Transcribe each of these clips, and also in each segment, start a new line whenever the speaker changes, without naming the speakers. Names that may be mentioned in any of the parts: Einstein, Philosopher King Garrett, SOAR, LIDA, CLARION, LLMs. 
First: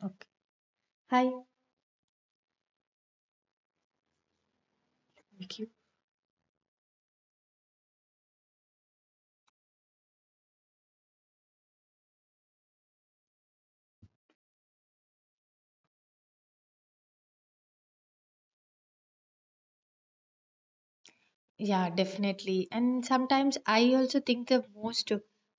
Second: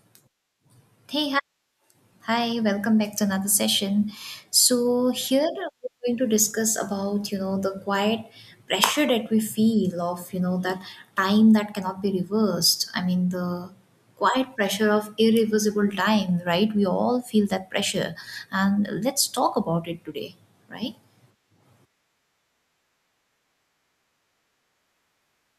Okay.
Hey,
Hi.
hi, welcome back to another session. So here
Thank you.
we're going to discuss about the quiet pressure that we feel of that time that cannot be reversed. I mean, the quiet pressure of irreversible time, right? We all feel that pressure. And let's talk about it today, right?
Yeah, definitely. And sometimes I also think the most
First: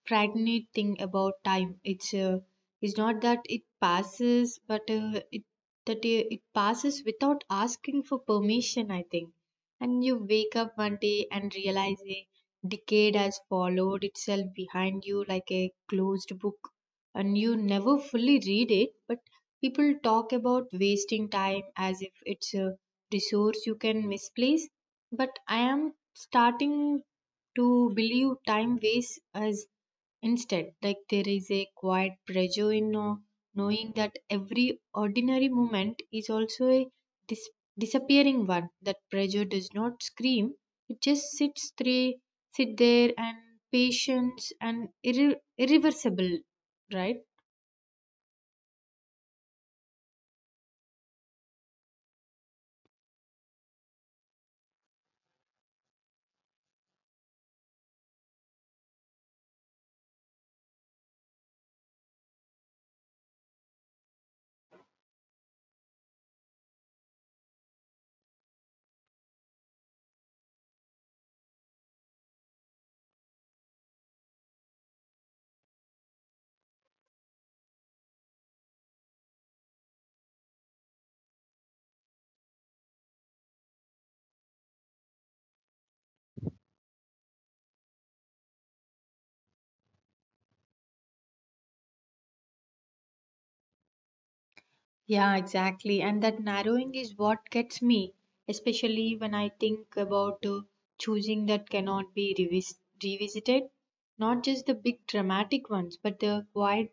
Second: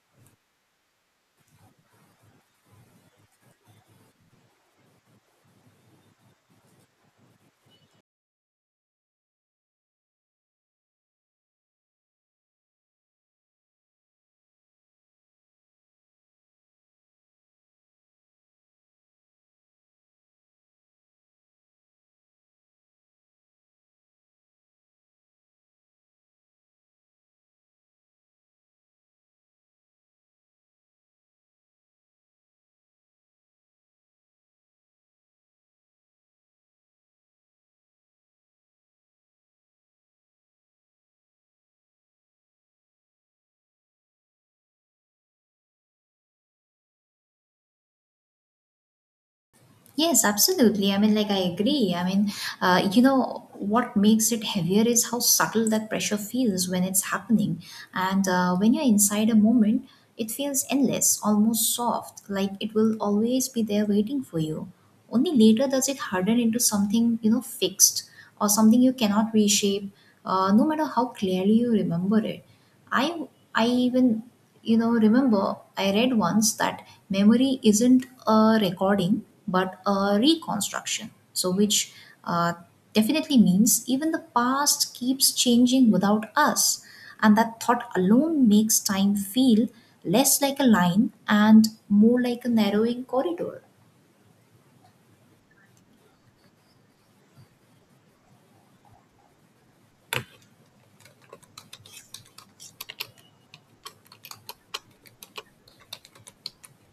frightening thing about time it's is not that it passes, but it passes without asking for permission. I think, and you wake up one day and realize a decade has followed itself behind you like a closed book, and you never fully read it. But people talk about wasting time as if it's a resource you can misplace, but I am starting to believe time waits as instead. Like there is a quiet pressure in knowing that every ordinary moment is also a dis- disappearing one. That pressure does not scream, it just sits, three, sit there and patience and irreversible, right?
Yes, absolutely. I mean, like, I agree. I mean, what makes it heavier is how subtle that pressure feels when it's happening. And when you're inside a moment, it feels endless, almost soft, like it will always be there waiting for you. Only later does it harden into something, fixed or something you cannot reshape, no matter how clearly you remember it. I I even remember I read once that memory isn't a recording but a reconstruction. So which uh, definitely means even the past keeps changing without us, and that thought alone makes time feel less like a line and more like a narrowing corridor.
Yeah, exactly. And that narrowing is what gets me, especially when I think about choosing that cannot be revisited. Not just the big dramatic ones, but the quiet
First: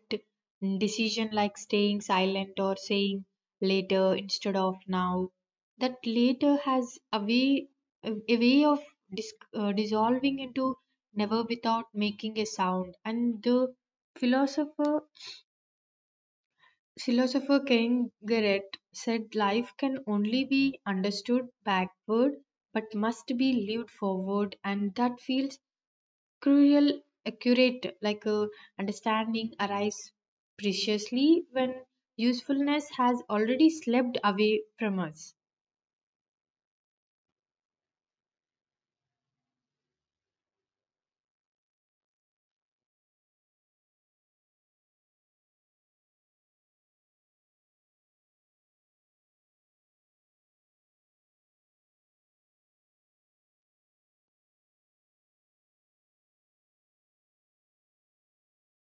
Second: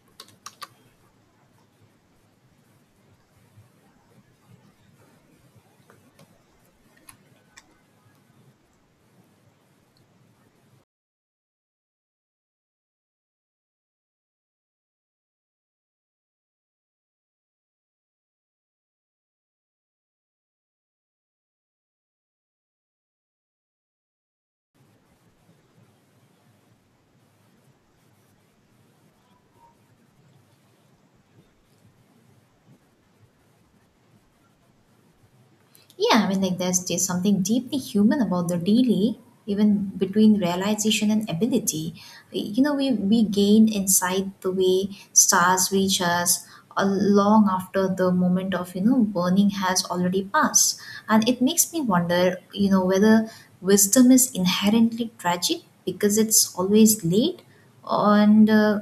decision like staying silent or saying later instead of now. That later has a way of dissolving into never without making a sound. And the philosopher Philosopher King Garrett said life can only be understood backward but must be lived forward, and that feels cruel accurate, like a understanding arises preciously when usefulness has already slept away from us.
Yeah, I mean, like there's just something deeply human about the delay, even between realization and ability. You know, we gain insight the way stars reach us long after the moment of, burning has already passed. And it makes me wonder, whether wisdom is inherently tragic because it's always late and uh,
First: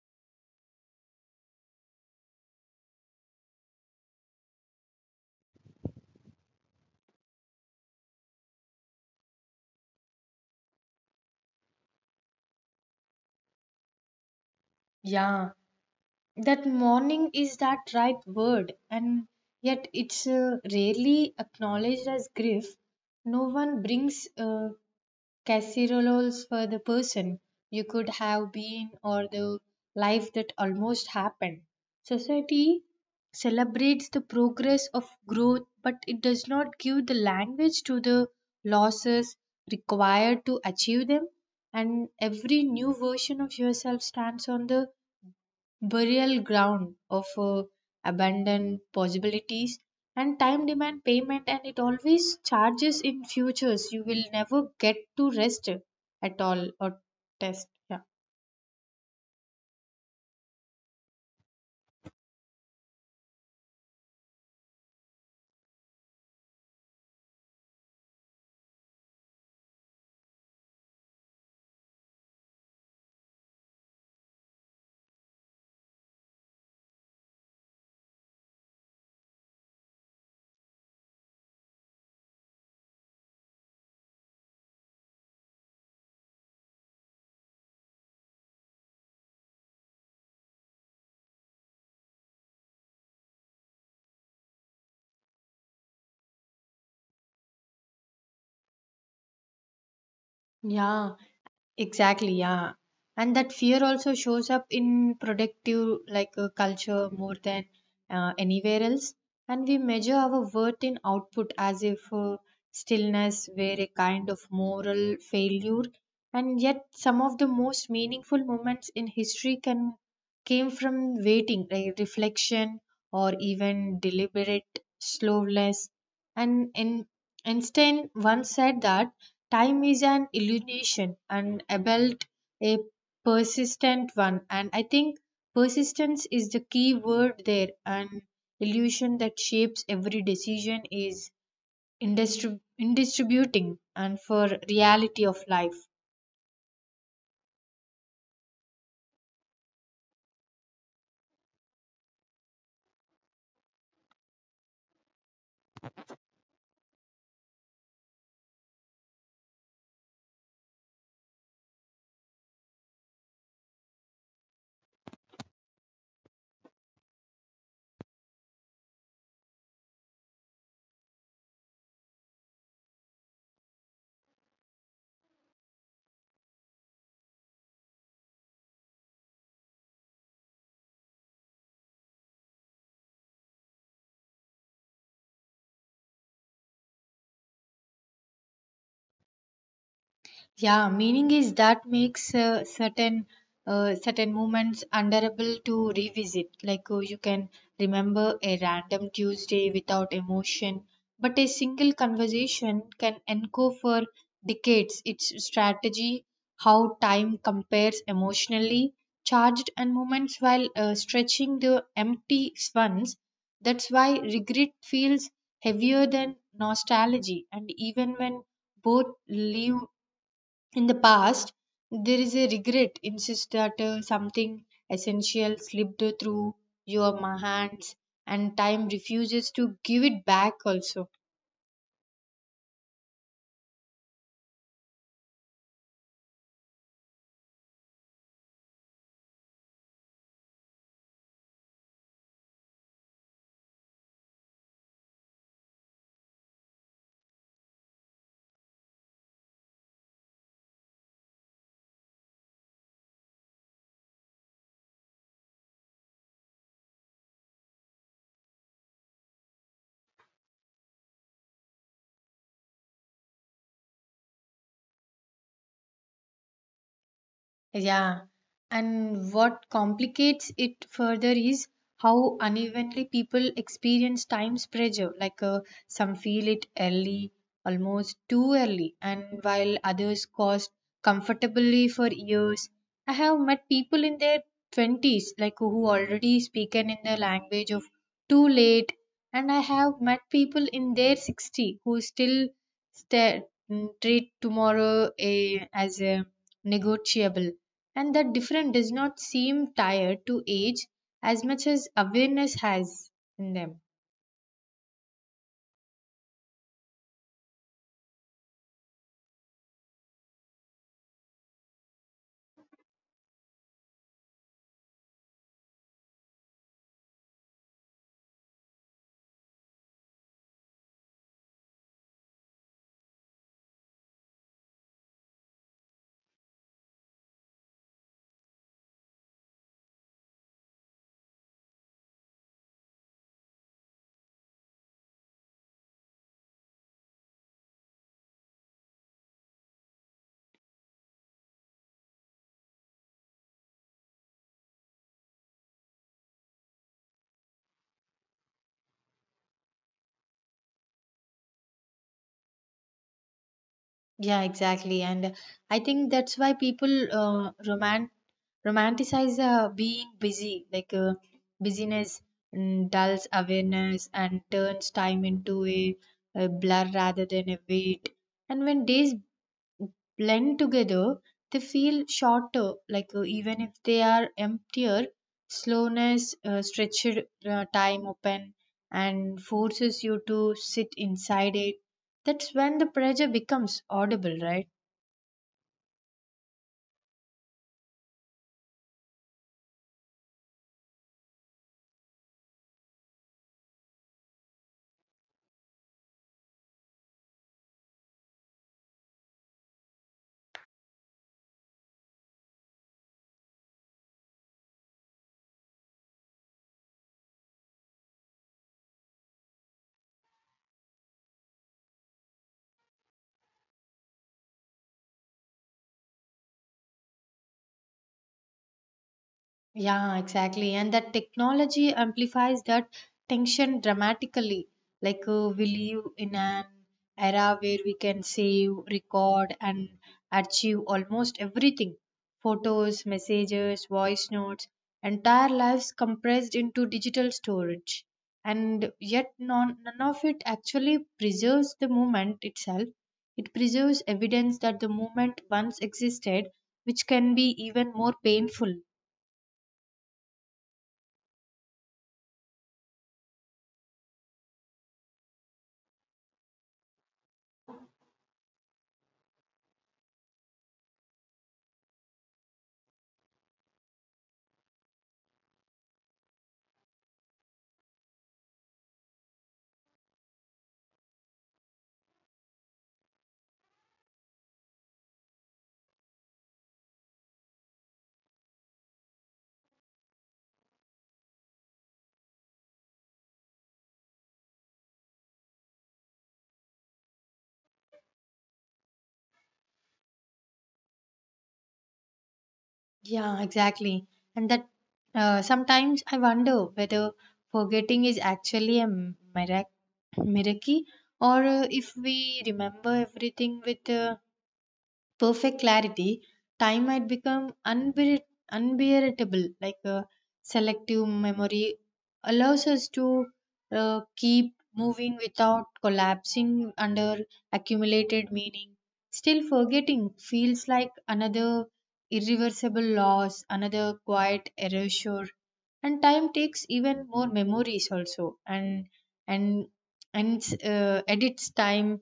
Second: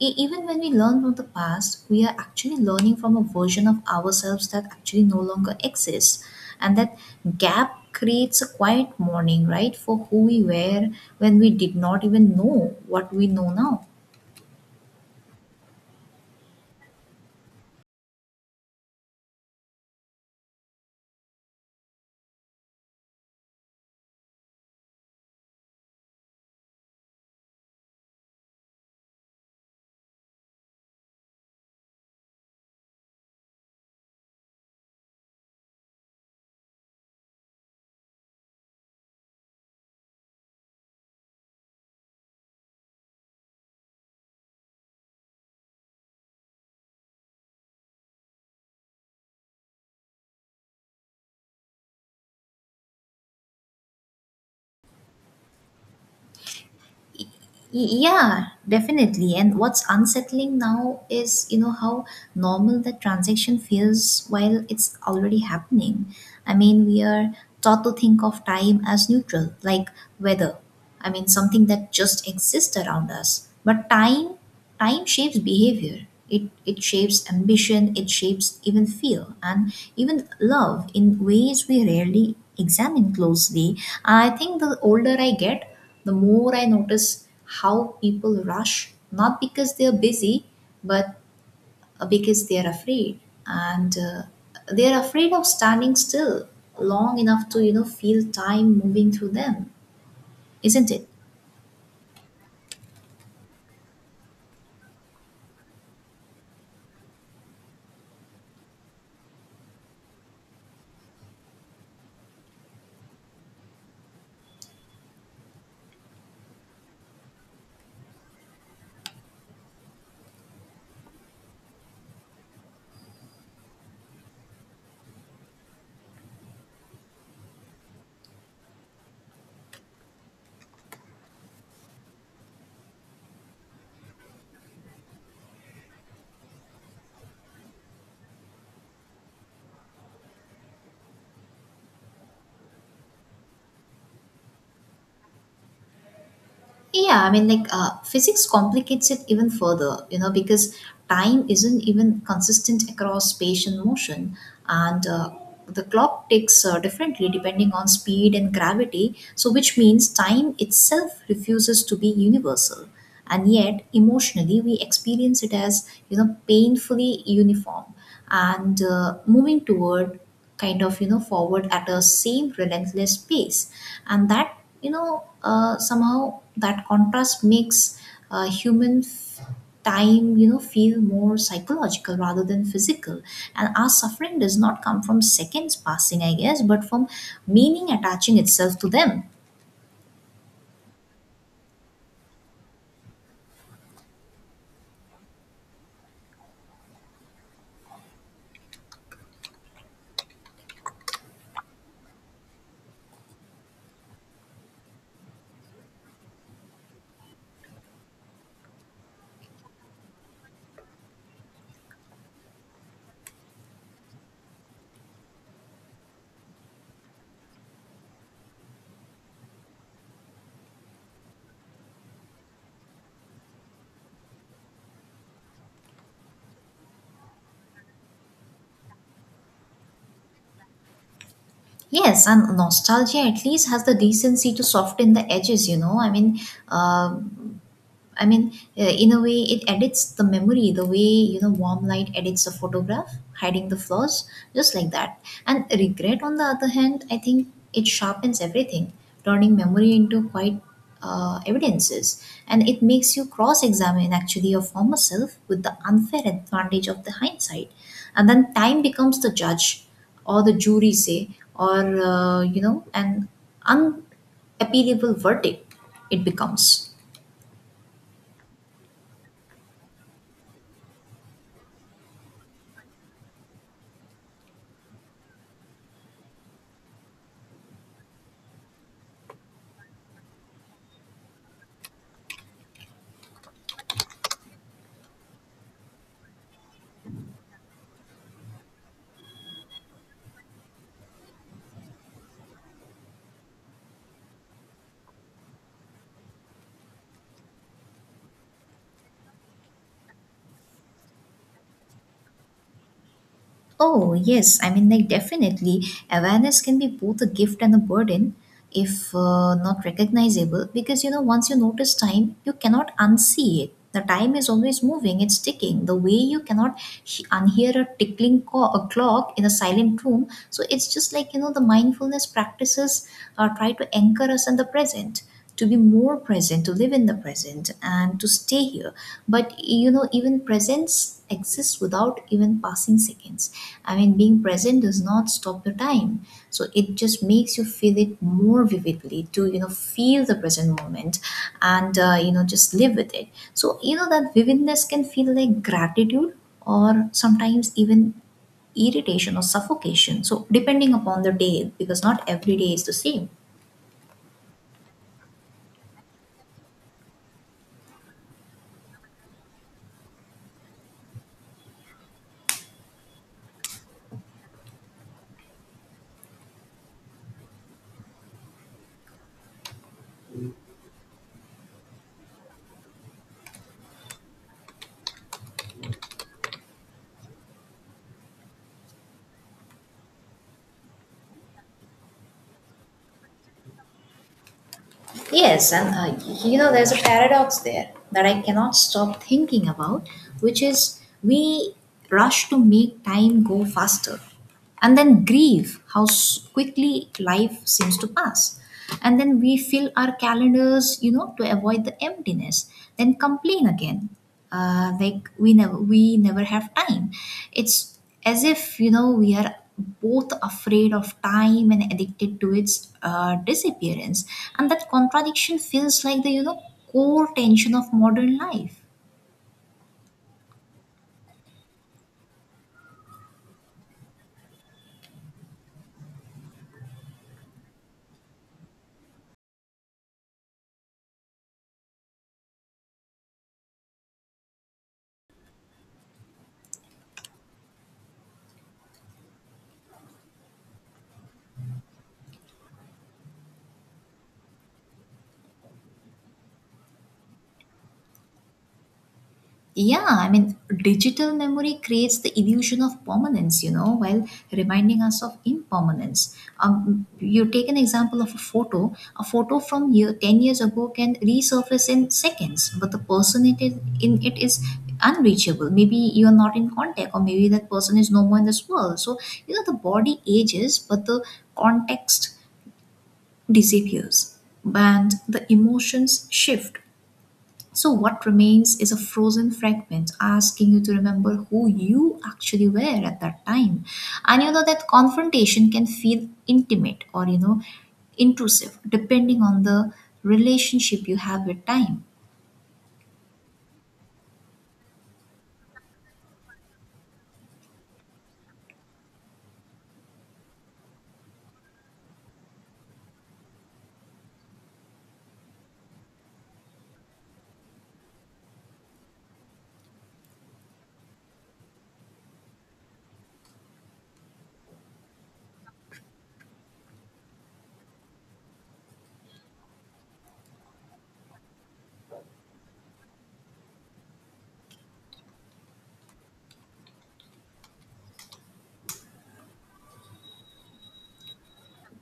E- even when we learn from the past, we are actually learning from a version of ourselves that actually no longer exists. And that gap creates a quiet mourning, right, for who we were when we did not even know what we know now.
Yeah, that mourning is that right word, and yet it's rarely acknowledged as grief. No one brings casseroles for the person you could have been or the life that almost happened. Society celebrates the progress of growth, but it does not give the language to the losses required to achieve them. And every new version of yourself stands on the burial ground of abandoned possibilities, and time demand payment, and it always charges in futures you will never get to rest at all or test.
Y-
Yeah,
Yeah, definitely. And what's unsettling now is, how normal the transaction feels while it's already happening. I mean, we are taught to think of time as neutral, like weather. I mean, something that just exists around us. But time shapes behavior, it it shapes ambition, it shapes even fear and even love in ways we rarely examine closely. I think the older I get, the more I notice how people rush, not because they're busy but because they're afraid. And they're afraid of standing still long enough to feel time moving through them, isn't it?
yeah. Exactly, yeah. And that fear also shows up in productive like culture more than anywhere else. And we measure our worth in output as if stillness were a kind of moral failure. And yet, some of the most meaningful moments in history can came from waiting, like reflection, or even deliberate slowness. And in Einstein once said that. Time is an illusion and a belt, a persistent one. And I think persistence is the key word there. An illusion that shapes every decision is indistributing and for reality of life.
Yeah, I mean, like physics complicates it even further, because time isn't even consistent across space and motion, and the clock ticks differently depending on speed and gravity. So, which means time itself refuses to be universal, and yet emotionally we experience it as painfully uniform and moving toward kind of forward at a same relentless pace. And that somehow that contrast makes human time feel more psychological rather than physical. And our suffering does not come from seconds passing, I guess, but from meaning attaching itself to them.
Yeah, meaning is that makes certain moments unbearable to revisit. Like you can remember a random Tuesday without emotion, but a single conversation can echo for decades. Its strategy, how time compares emotionally, charged and moments while stretching the empty ones. That's why regret feels heavier than nostalgia, and even when both leave in the past, there is a regret insists that something essential slipped through your hands, and time refuses to give it back also.
Yes, and nostalgia at least has the decency to soften the edges, uh, I mean, in a way, it edits the memory the way warm light edits a photograph, hiding the flaws, just like that. And regret, on the other hand, I think it sharpens everything, turning memory into quite evidences, and it makes you cross-examine actually your former self with the unfair advantage of the hindsight, and then time becomes the judge, or the jury say, or an unappealable verdict. It becomes.
Yeah, and what complicates it further is how unevenly people experience time's pressure. Like some feel it early, almost too early, and while others coast comfortably for years. I have met people in their 20s, like who already spoken in the language of too late, and I have met people in their 60 who still stare, treat tomorrow as a negotiable, and that difference does not seem tied to age as much as awareness has in them.
Oh, yes. I mean, like, definitely, awareness can be both a gift and a burden if not recognizable. Because, once you notice time, you cannot unsee it. The time is always moving, it's ticking. The way you cannot unhear a tickling a clock in a silent room. So it's just like, the mindfulness practices or try to anchor us in the present, to be more present, to live in the present and to stay here. But even presence exists without even passing seconds. I mean, being present does not stop your time, so it just makes you feel it more vividly, to feel the present moment and just live with it. So that vividness can feel like gratitude or sometimes even irritation or suffocation, so depending upon the day, because not every day is the same.
Yeah, exactly. And I think that's why people romanticize being busy, like busyness dulls awareness and turns time into a blur rather than a weight. And when days blend together, they feel shorter, like even if they are emptier, slowness, stretched time open, and forces you to sit inside it. That's when the pressure becomes audible, right?
Yes, and there's a paradox there that I cannot stop thinking about, which is we rush to make time go faster and then grieve how quickly life seems to pass. And then we fill our calendars, to avoid the emptiness, then complain again, like we never have time. It's as if we are both afraid of time and addicted to its disappearance, and that contradiction feels like the core tension of modern life.
Yeah, exactly. And that technology amplifies that tension dramatically. Like we live in an era where we can save, record, and archive almost everything: photos, messages, voice notes, entire lives compressed into digital storage. And yet, none of it actually preserves the moment itself. It preserves evidence that the moment once existed, which can be even more painful.
Yeah, I mean, digital memory creates the illusion of permanence, while reminding us of impermanence. You take an example of a photo. A photo from year, 10 years ago can resurface in seconds, but the person in it is unreachable. Maybe you are not in contact, or maybe that person is no more in this world. So, the body ages, but the context disappears and the emotions shift. So, what remains is a frozen fragment asking you to remember who you actually were at that time. And that confrontation can feel intimate or, intrusive depending on the relationship you have with time.
Yeah, exactly. And that sometimes I wonder whether forgetting is actually a mirac- miracle, or if we remember everything with perfect clarity, time might become unbearable. Like selective memory allows us to keep moving without collapsing under accumulated meaning. Still, forgetting feels like another irreversible loss, another quiet erasure. And time takes even more memories also, and and edits time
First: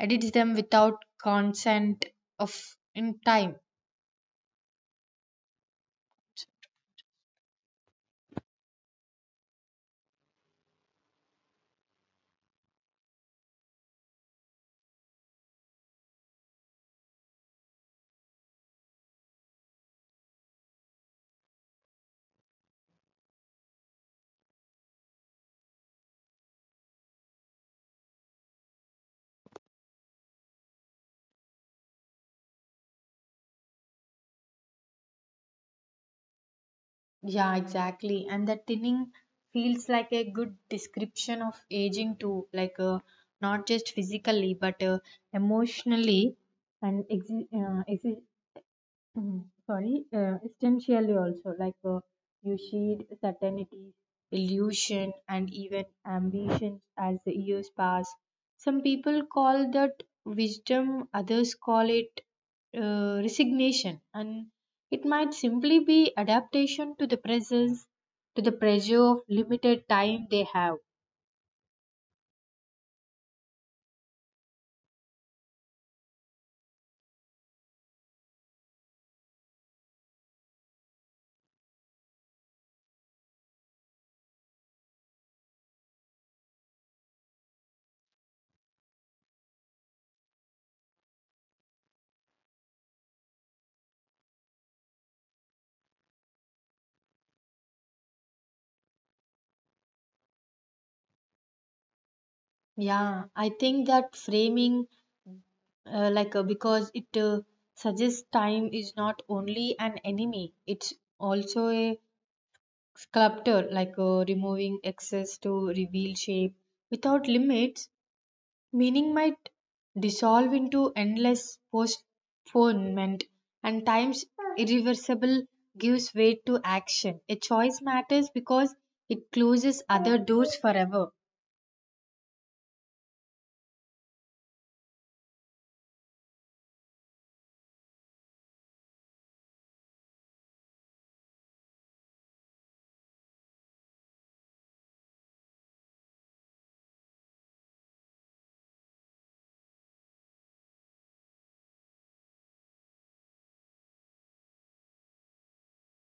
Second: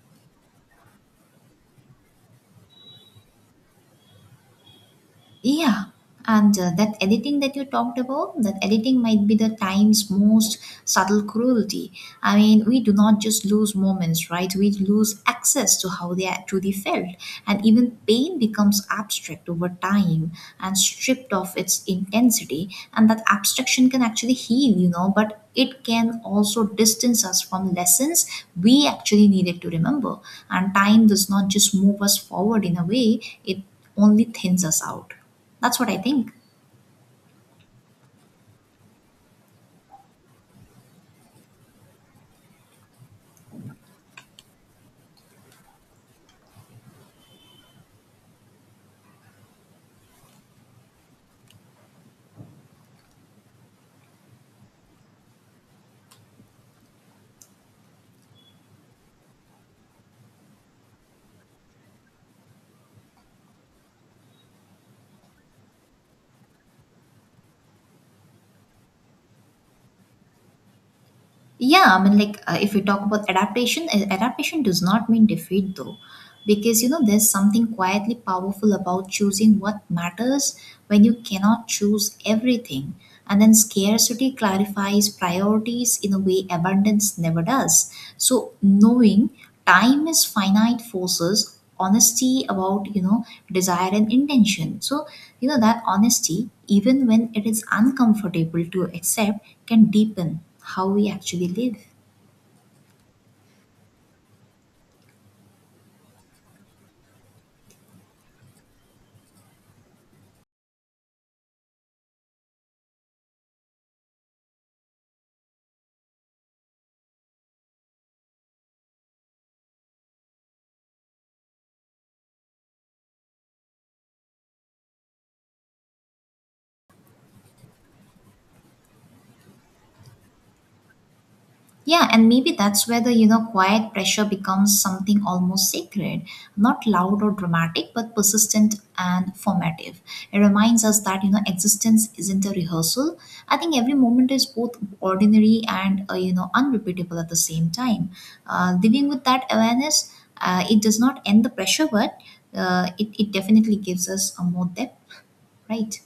edits them without consent of in time.
Yeah, and that editing that you talked about, that editing might be the time's most subtle cruelty. I mean, we do not just lose moments, right? We lose access to how they are truly felt. And even pain becomes abstract over time and stripped of its intensity. And that abstraction can actually heal, but it can also distance us from lessons we actually needed to remember. And time does not just move us forward in a way, it only thins us out. That's what I think.
Yeah, exactly, and that thinning feels like a good description of aging too, like not just physically but emotionally, and Mhm. Sorry, essentially also, like you see certainty, illusion, and even ambitions as the years pass. Some people call that wisdom, others call it resignation, and it might simply be adaptation to the presence, to the pressure of limited time they have.
Yeah, I mean, like if we talk about adaptation, adaptation does not mean defeat though, because there's something quietly powerful about choosing what matters when you cannot choose everything, and then scarcity clarifies priorities in a way abundance never does. So knowing time is finite forces honesty about desire and intention. So that honesty, even when it is uncomfortable to accept, can deepen how we actually live.
Yeah, I think that framing, like, because it suggests time is not only an enemy, it's also a sculptor, like removing excess to reveal shape. Without limits, meaning might dissolve into endless postponement, and time's irreversible gives way to action. A choice matters because it closes other doors forever.
Yeah, and maybe that's where the quiet pressure becomes something almost sacred, not loud or dramatic, but persistent and formative. It reminds us that existence isn't a rehearsal. I think every moment is both ordinary and unrepeatable at the same time. Living with that awareness, it does not end the pressure, but it definitely gives us a more depth, right?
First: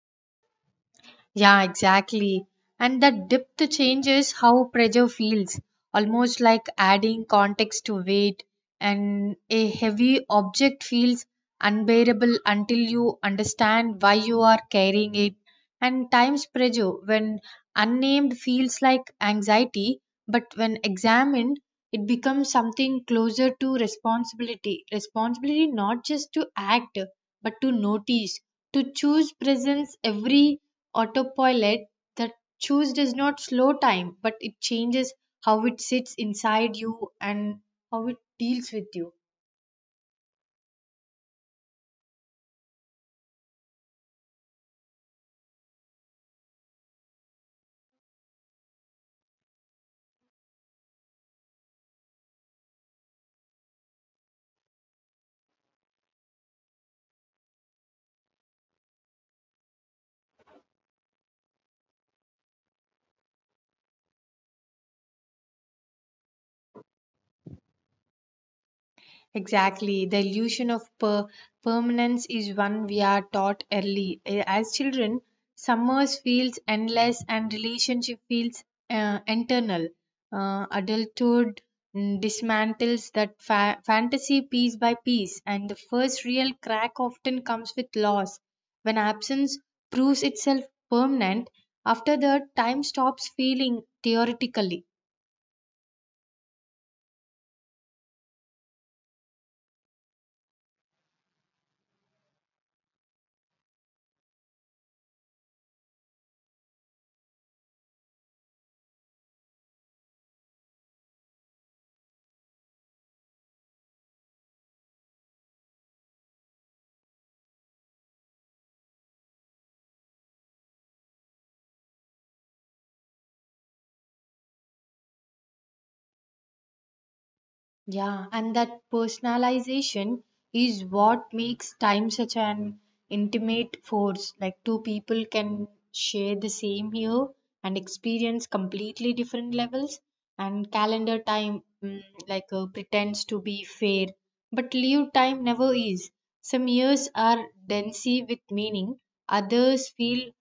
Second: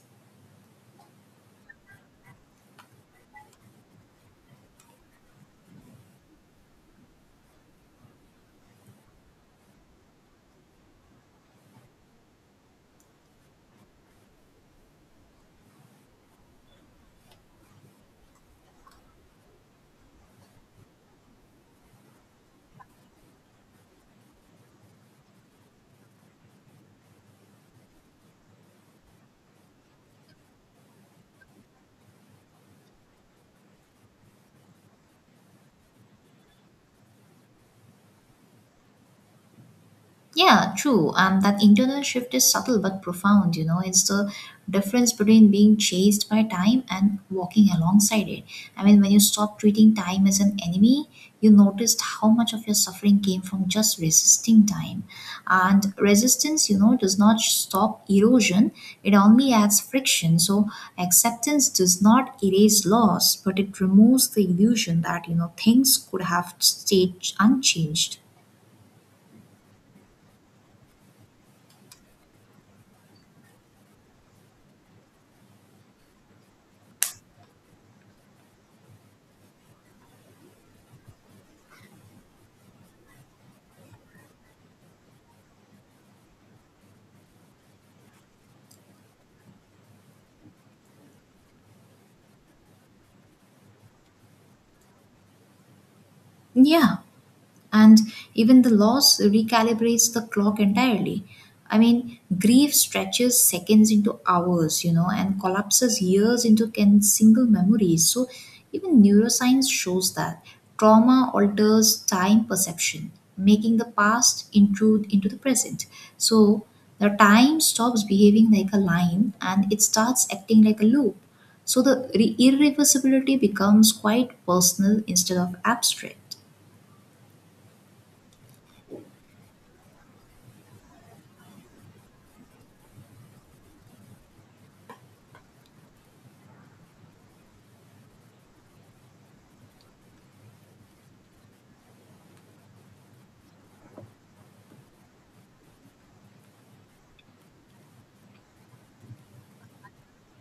Yeah, exactly. And that depth changes how pressure feels, almost like adding context to weight, and a heavy object feels unbearable until you understand why you are carrying it. And times pressure, when unnamed, feels like anxiety, but when examined, it becomes something closer to responsibility. Responsibility not just to act, but to notice, to choose presence every autopilot that choose does not slow time, but it changes how it sits inside you and how it deals with you.
Yeah, true. That internal shift is subtle but profound. It's the difference between being chased by time and walking alongside it. I mean, when you stop treating time as an enemy, you noticed how much of your suffering came from just resisting time. And resistance, does not stop erosion, it only adds friction. So, acceptance does not erase loss, but it removes the illusion that, things could have stayed unchanged.
Exactly. The illusion of permanence is one we are taught early. As children, summers feels endless and relationship feels internal. Adulthood dismantles that fantasy piece by piece, and the first real crack often comes with loss. When absence proves itself permanent, after that, time stops feeling theoretically.
Yeah. And even the loss recalibrates the clock entirely. I mean, grief stretches seconds into hours, and collapses years into can single memories. So, even neuroscience shows that trauma alters time perception, making the past intrude into the present. So, the time stops behaving like a line and it starts acting like a loop. So, the irreversibility becomes quite personal instead of abstract.
Yeah, and that personalization is what makes time such an intimate force. Like two people can share the same year and experience completely different levels. And calendar time, like pretends to be fair, but leave time never is. Some years are densely with meaning, others feel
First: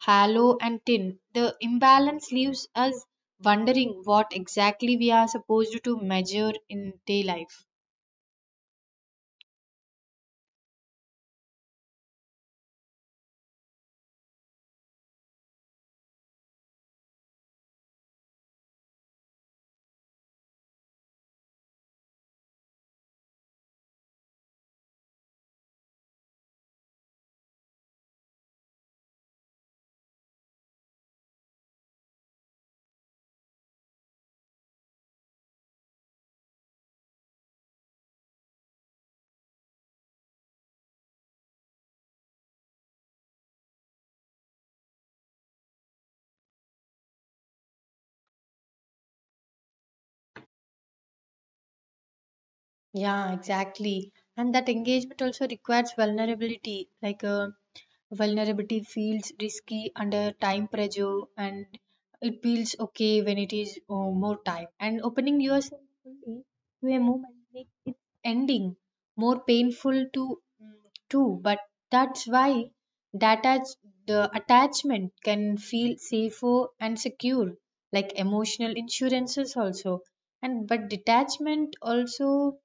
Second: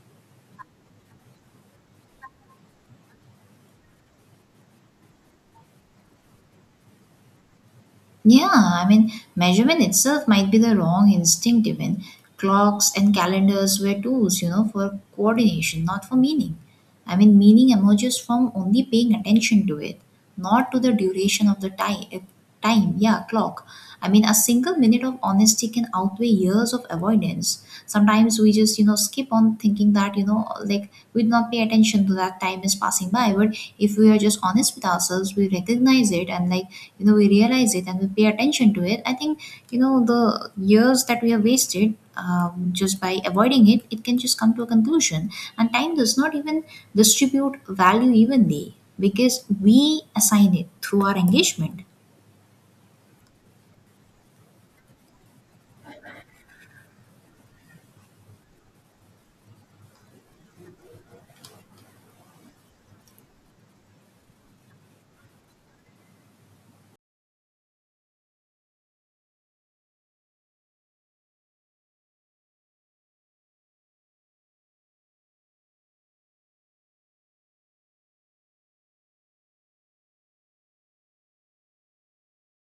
hollow and thin. The imbalance leaves us wondering what exactly we are supposed to measure in day life.
Yeah, I mean, measurement itself might be the wrong instinct, even. Clocks and calendars were tools, for coordination, not for meaning. I mean, meaning emerges from only paying attention to it, not to the duration of the time. Time, yeah, clock. I mean, a single minute of honesty can outweigh years of avoidance. Sometimes we just, skip on thinking that like we do not pay attention to that time is passing by. But if we are just honest with ourselves, we recognize it, and like we realize it, and we pay attention to it, I think. The years that we have wasted, um, just by avoiding it, it can just come to a conclusion. And time does not even distribute value evenly because we assign it through our engagement.
Yeah, exactly. And that engagement also requires vulnerability, like vulnerability feels risky under time pressure, and it feels okay when it is more time. And opening yourself fully to a moment makes its ending more painful to too. But that's why that attach- the attachment can feel safer and secure, like emotional insurances also. And but detachment also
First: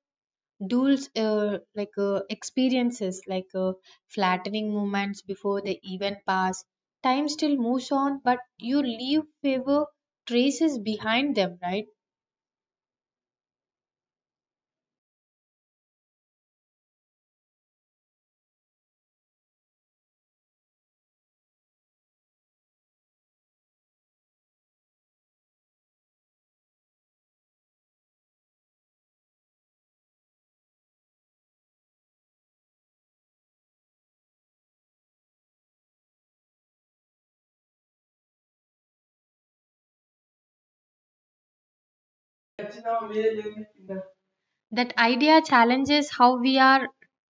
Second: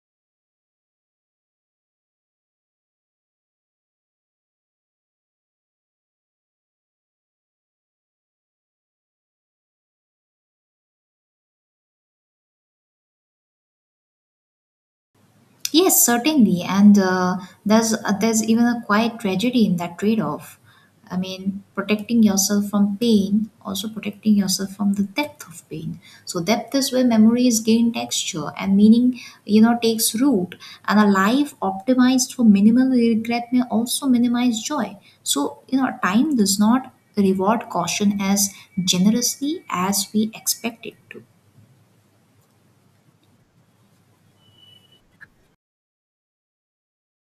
Duels, like experiences, like flattening moments before the event pass. Time still moves on, but you leave favor traces behind them, right?
Yes, certainly, and there's even a quiet tragedy in that trade-off. I mean, protecting yourself from pain, also protecting yourself from the depth of pain. So depth is where memories gain texture and meaning, takes root. And a life optimized for minimal regret may also minimize joy. So you know, time does not reward caution as generously as we expect it to.
That idea challenges how we are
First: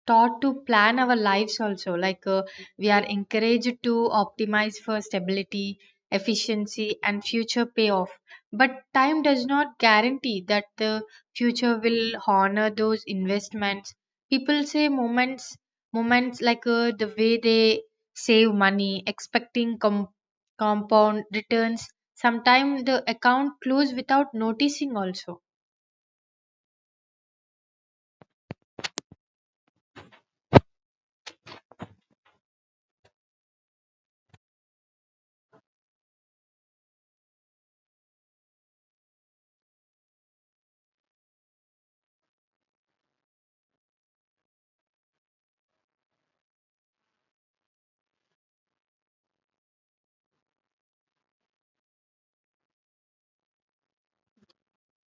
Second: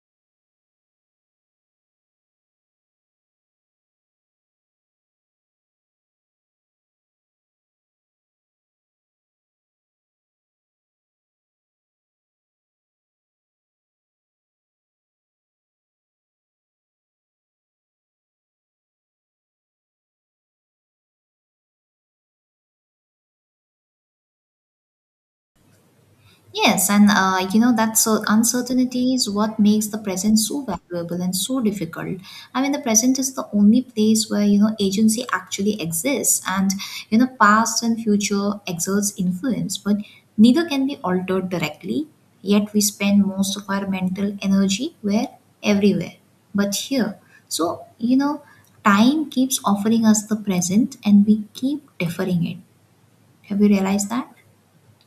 taught to plan our lives also. Like we are encouraged to optimize for stability, efficiency, and future payoff. But time does not guarantee that the future will honor those investments. People say moments like the way they save money, expecting compound returns. Sometimes the account close without noticing also.
Yes, and you know that so uncertainty is what makes the present so valuable and so difficult. I mean, the present is the only place where you know agency actually exists, and you know past and future exerts influence, but neither can be altered directly. Yet we spend most of our mental energy where everywhere, but here. So you know, time keeps offering us the present, and we keep deferring it. Have you realized that?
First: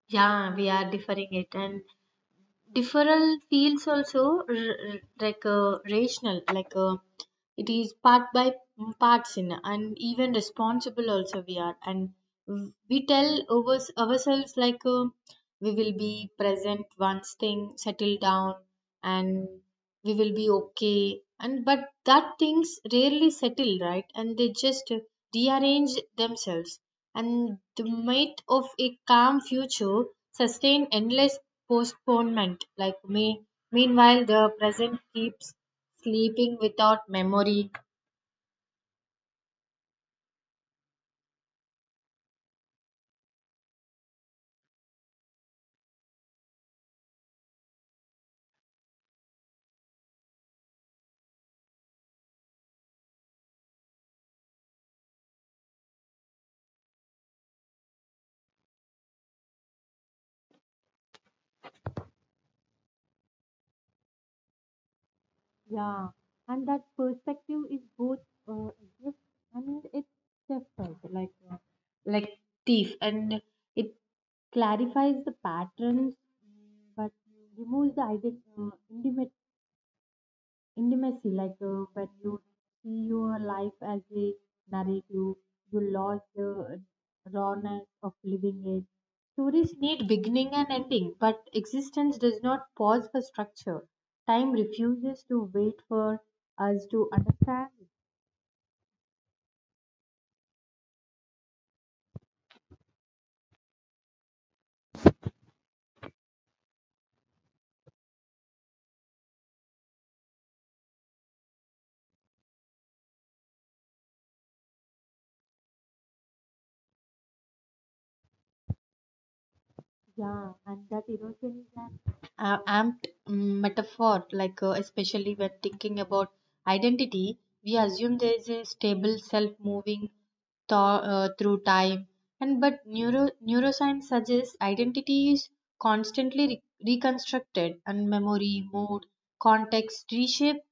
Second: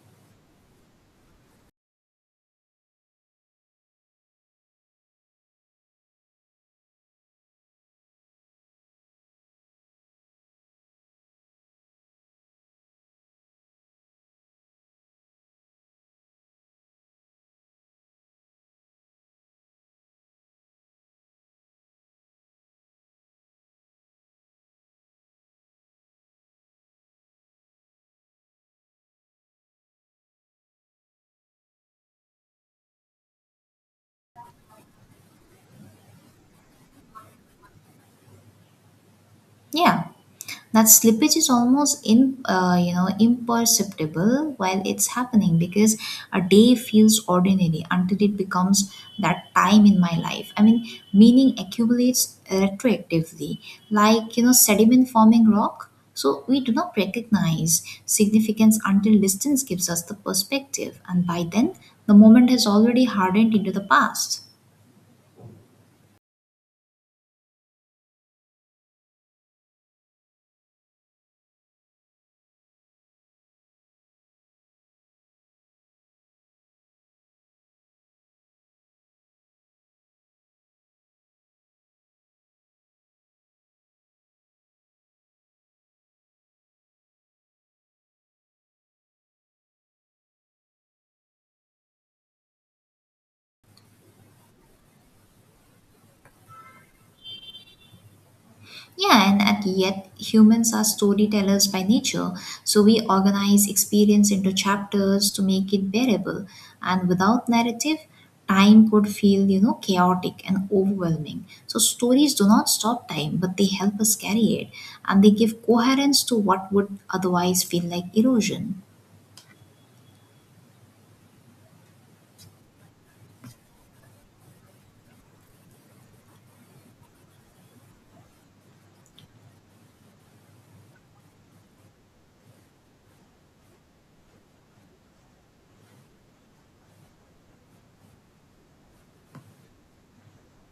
Yeah, we are differing it, and different feels also like rational, like. It is part by parts in, and even responsible also we are, and we tell over ourselves like we will be present once thing settle down, and we will be okay, and but that things rarely settle right, and they just rearrange themselves, and the myth of a calm future sustain endless postponement, like me, meanwhile the present keeps sleeping without memory.
Yeah. That slippage is almost in you know imperceptible while it's happening because a day feels ordinary until it becomes that time in my life. I mean meaning accumulates retroactively like you know sediment forming rock, so we do not recognize significance until distance gives us the perspective, and by then the moment has already hardened into the past.
Yeah, and that perspective is both uh, gift and it's different. Like, like thief, and it clarifies the patterns but removes the intimate intimacy, like when you see your life as a narrative, you lost the rawness of living it. Stories need beginning and ending, but existence does not pause for structure. Time refuses to wait for us to understand.
Yeah, and at yet humans are storytellers by nature, so we organize experience into chapters to make it bearable. And without narrative, time could feel, you know, chaotic and overwhelming. So stories do not stop time, but they help us carry it, and they give coherence to what would otherwise feel like erosion.
Yeah, and that erosion is an amped metaphor. Like especially when thinking about identity, we assume there is a stable self moving through time. And but neuroscience suggests identity is constantly reconstructed, and memory, mood, context reshape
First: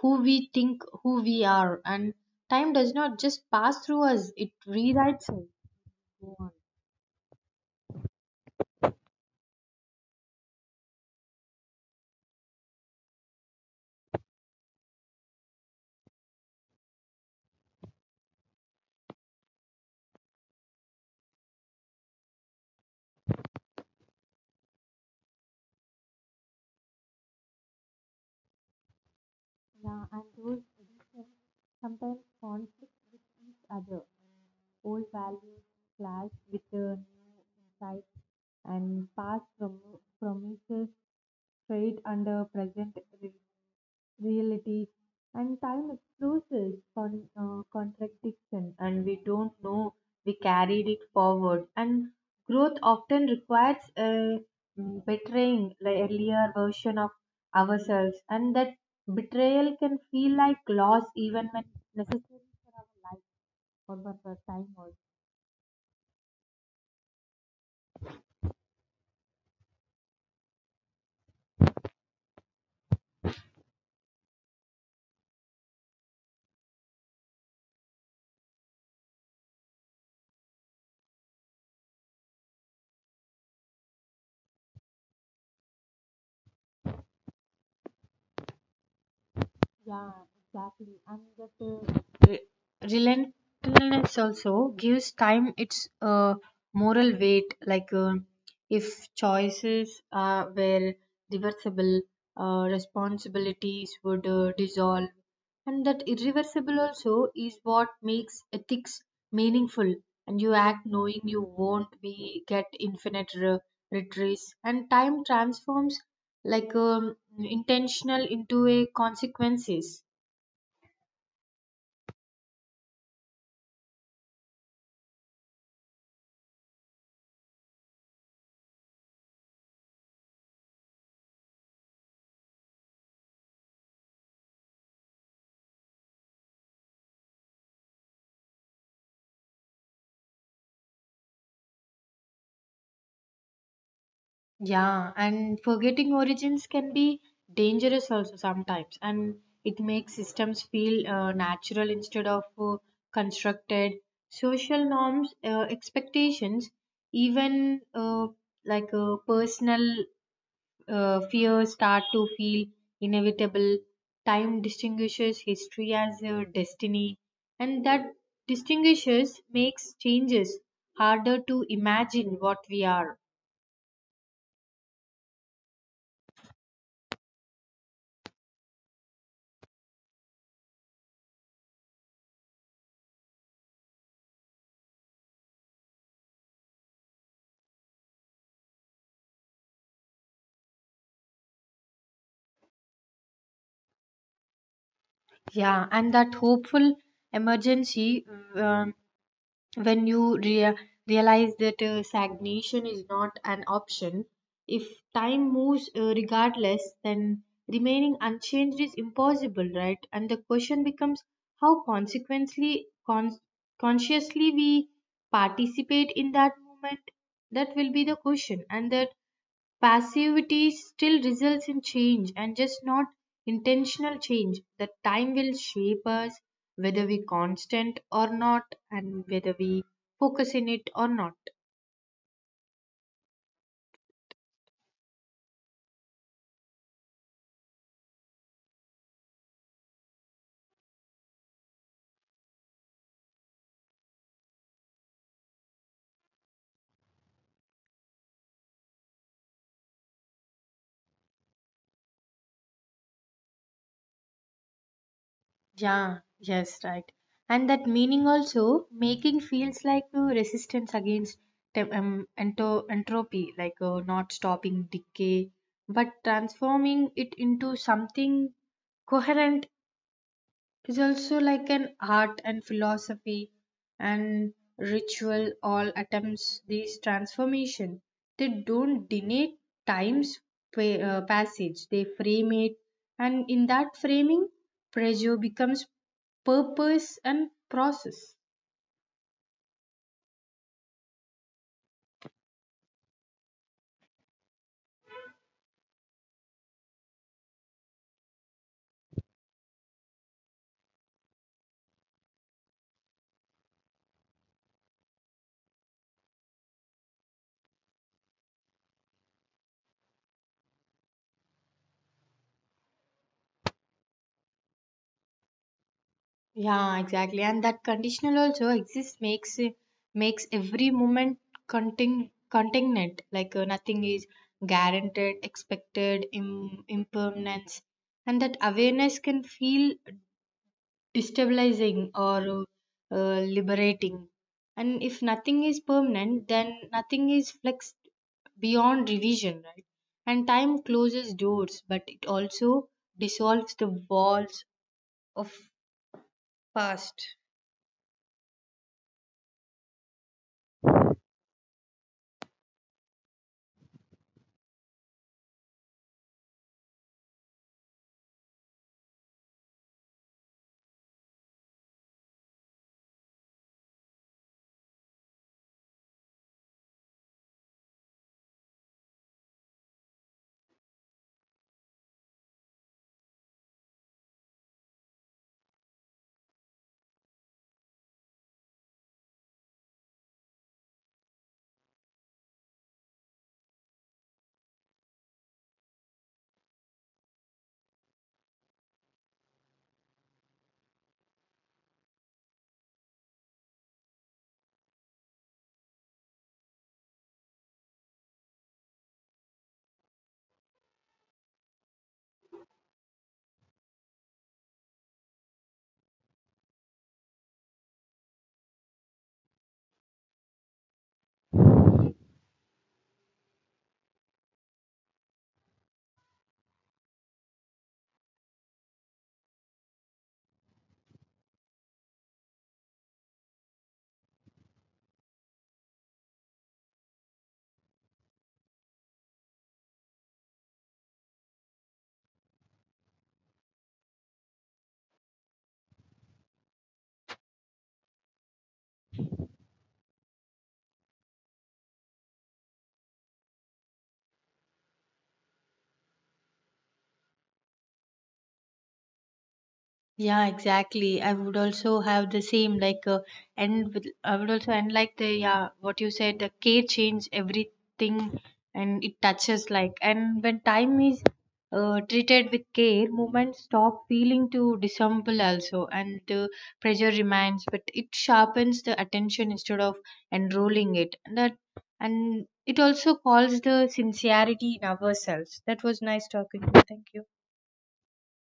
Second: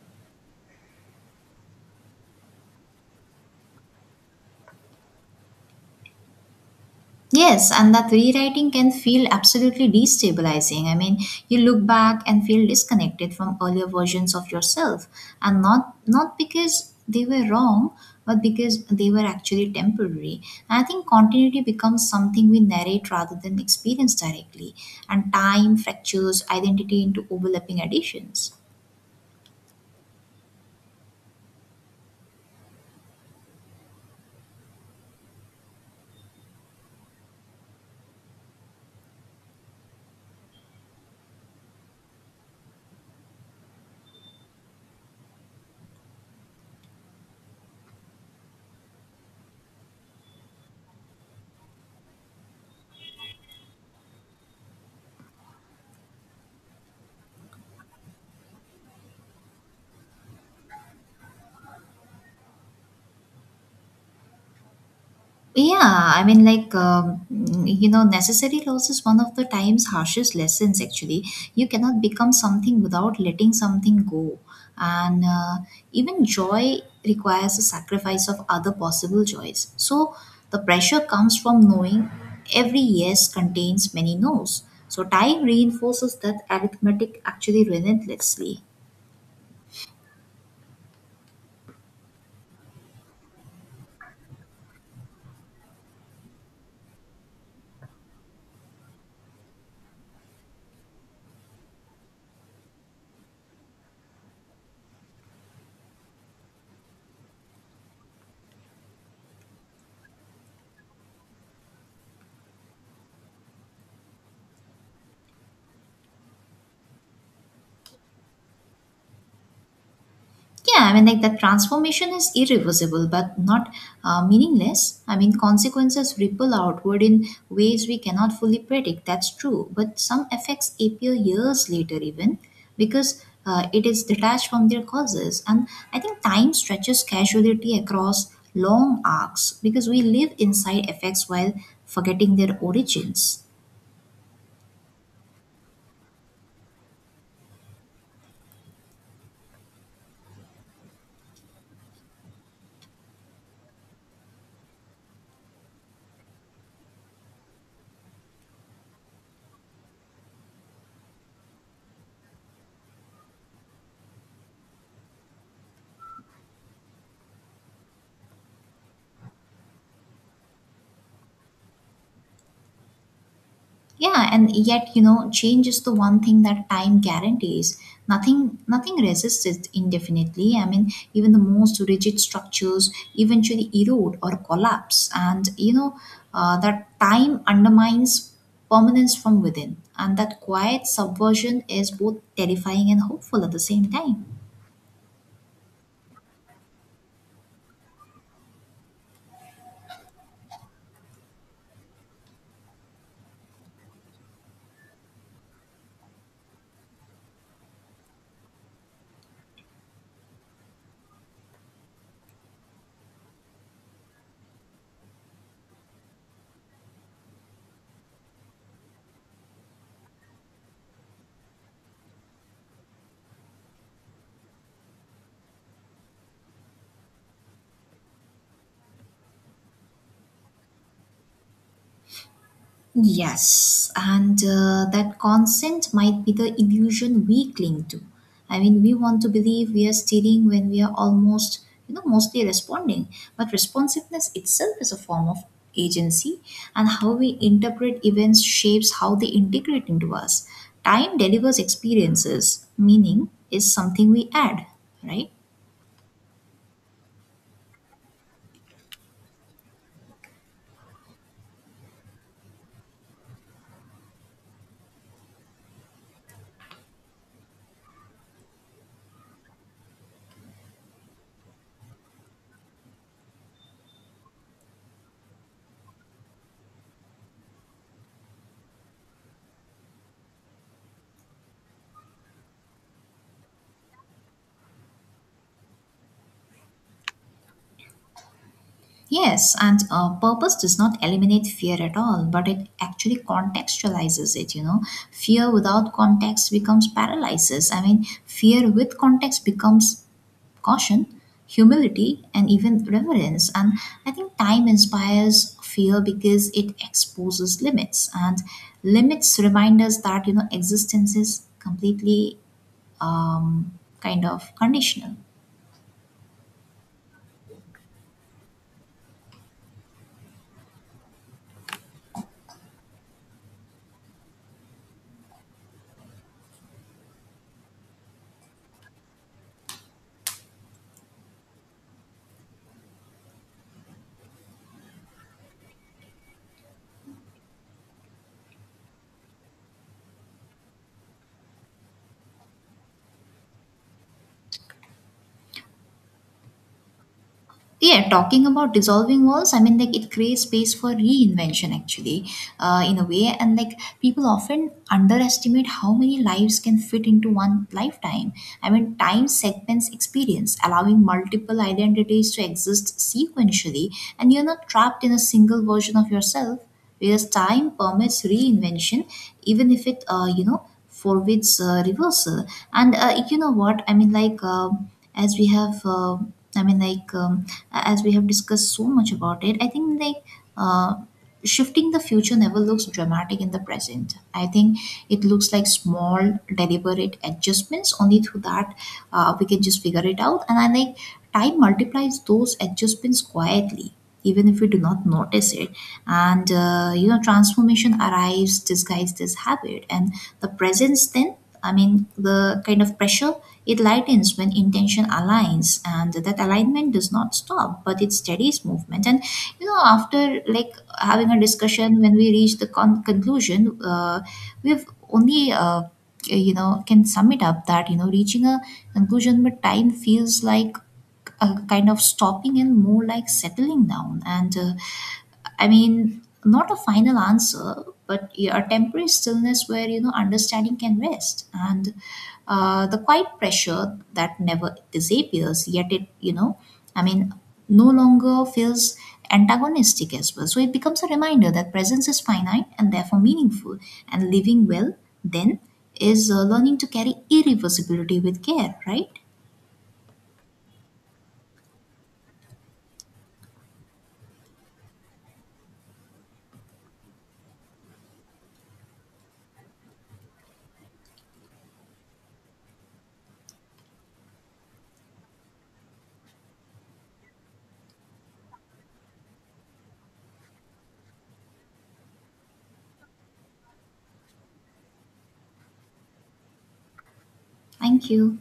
who we think who we are. And time does not just pass through us; it rewrites us.
Yes, and that rewriting can feel absolutely destabilizing. I mean, you look back and feel disconnected from earlier versions of yourself, and not because they were wrong, but because they were actually temporary. And I think continuity becomes something we narrate rather than experience directly, and time fractures identity into overlapping additions.
Yeah, and those traditions sometimes conflict with each other. Old values clash with the new insights, and past promises trade under present reality, and time exposes contradiction, and we don't know we carried it forward, and growth often requires a betraying the earlier version of ourselves, and that betrayal can feel like loss even when necessary for our life or for our time also.
Yeah, I mean, like, you know, necessary loss is one of the time's harshest lessons, actually. You cannot become something without letting something go. And even joy requires a sacrifice of other possible joys. So the pressure comes from knowing every yes contains many no's. So time reinforces that arithmetic actually relentlessly.
Yeah, exactly. And that re- relentlessness also gives time its moral weight. Like if choices were reversible, responsibilities would dissolve. And that irreversible also is what makes ethics meaningful. And you act knowing you won't be get infinite retrace. And time transforms like intentional into a consequences.
Yeah, I mean, like that transformation is irreversible but not meaningless. I mean, consequences ripple outward in ways we cannot fully predict. That's true. But some effects appear years later, even because it is detached from their causes. And I think time stretches causality across long arcs because we live inside effects while forgetting their origins.
Yeah, and forgetting origins can be dangerous also sometimes, and it makes systems feel natural instead of constructed. Social norms, expectations, even like personal fears start to feel inevitable. Time distinguishes history as a destiny, and that distinguishes makes changes harder to imagine what we are.
Yeah, and yet, you know, change is the one thing that time guarantees. Nothing resists it indefinitely. I mean, even the most rigid structures eventually erode or collapse. And you know, that time undermines permanence from within. And that quiet subversion is both terrifying and hopeful at the same time.
Yeah, and that hopeful emergency, um, when you realize that stagnation is not an option, if time moves regardless, then remaining unchanged is impossible, right? And the question becomes how consequently consciously we participate in that moment, that will be the question. And that passivity still results in change, and just not intentional change. The time will shape us whether we constant or not, and whether we focus in it or not.
Yes, and that consent might be the illusion we cling to. I mean, we want to believe we are steering when we are almost, you know, mostly responding. But responsiveness itself is a form of agency, and how we interpret events shapes how they integrate into us. Time delivers experiences, meaning is something we add, right?
Yeah, yes, right. And that meaning also making feels like resistance against entropy, like not stopping decay, but transforming it into something coherent. It's also like an art and philosophy and ritual all attempts these transformation. They don't deny time's passage. They frame it, and in that framing, pressure becomes purpose and process.
Yes, and purpose does not eliminate fear at all, but it actually contextualizes it. You know, fear without context becomes paralysis. I mean, fear with context becomes caution, humility, and even reverence. And I think time inspires fear because it exposes limits, and limits remind us that you know existence is completely kind of conditional.
Yeah, exactly. And that conditional also exists makes every moment contingent. Like nothing is guaranteed, expected, impermanence, and that awareness can feel destabilizing or liberating. And if nothing is permanent, then nothing is flexed beyond revision, right? And time closes doors, but it also dissolves the walls of past.
Yeah, talking about dissolving walls, I mean, like it creates space for reinvention actually, in a way. And like people often underestimate how many lives can fit into one lifetime. I mean, time segments experience, allowing multiple identities to exist sequentially, and you're not trapped in a single version of yourself because time permits reinvention, even if it you know forbids reversal. And you know what I mean, like as we have I mean like as we have discussed so much about it, I think like uh, shifting the future never looks dramatic in the present, I think. It looks like small deliberate adjustments. Only through that we can just figure it out, and I like time multiplies those adjustments quietly even if we do not notice it. And you know transformation arrives disguised as habit, and the presence then, I mean the kind of pressure, it lightens when intention aligns, and that alignment does not stop but it steadies movement. And you know after like having a discussion when we reach the conclusion, we've only you know can sum it up that you know reaching a conclusion with time feels like kind of stopping and more like settling down. And I mean, not a final answer, but yeah, a temporary stillness where you know understanding can rest, and the quiet pressure that never disappears. Yet it, you know, I mean, no longer feels antagonistic as well. So it becomes a reminder that presence is finite and therefore meaningful, and living well then is learning to carry irreversibility with care. Right?
Yeah, exactly. I would also have the same, like and with, I would also and like the yeah what you said, the care change everything, and it touches like, and when time is treated with care, movements stop feeling to dissemble also, and the pressure remains, but it sharpens the attention instead of enrolling it. And it also calls the sincerity in ourselves. That was nice talking to you. Thank you.
Thank you.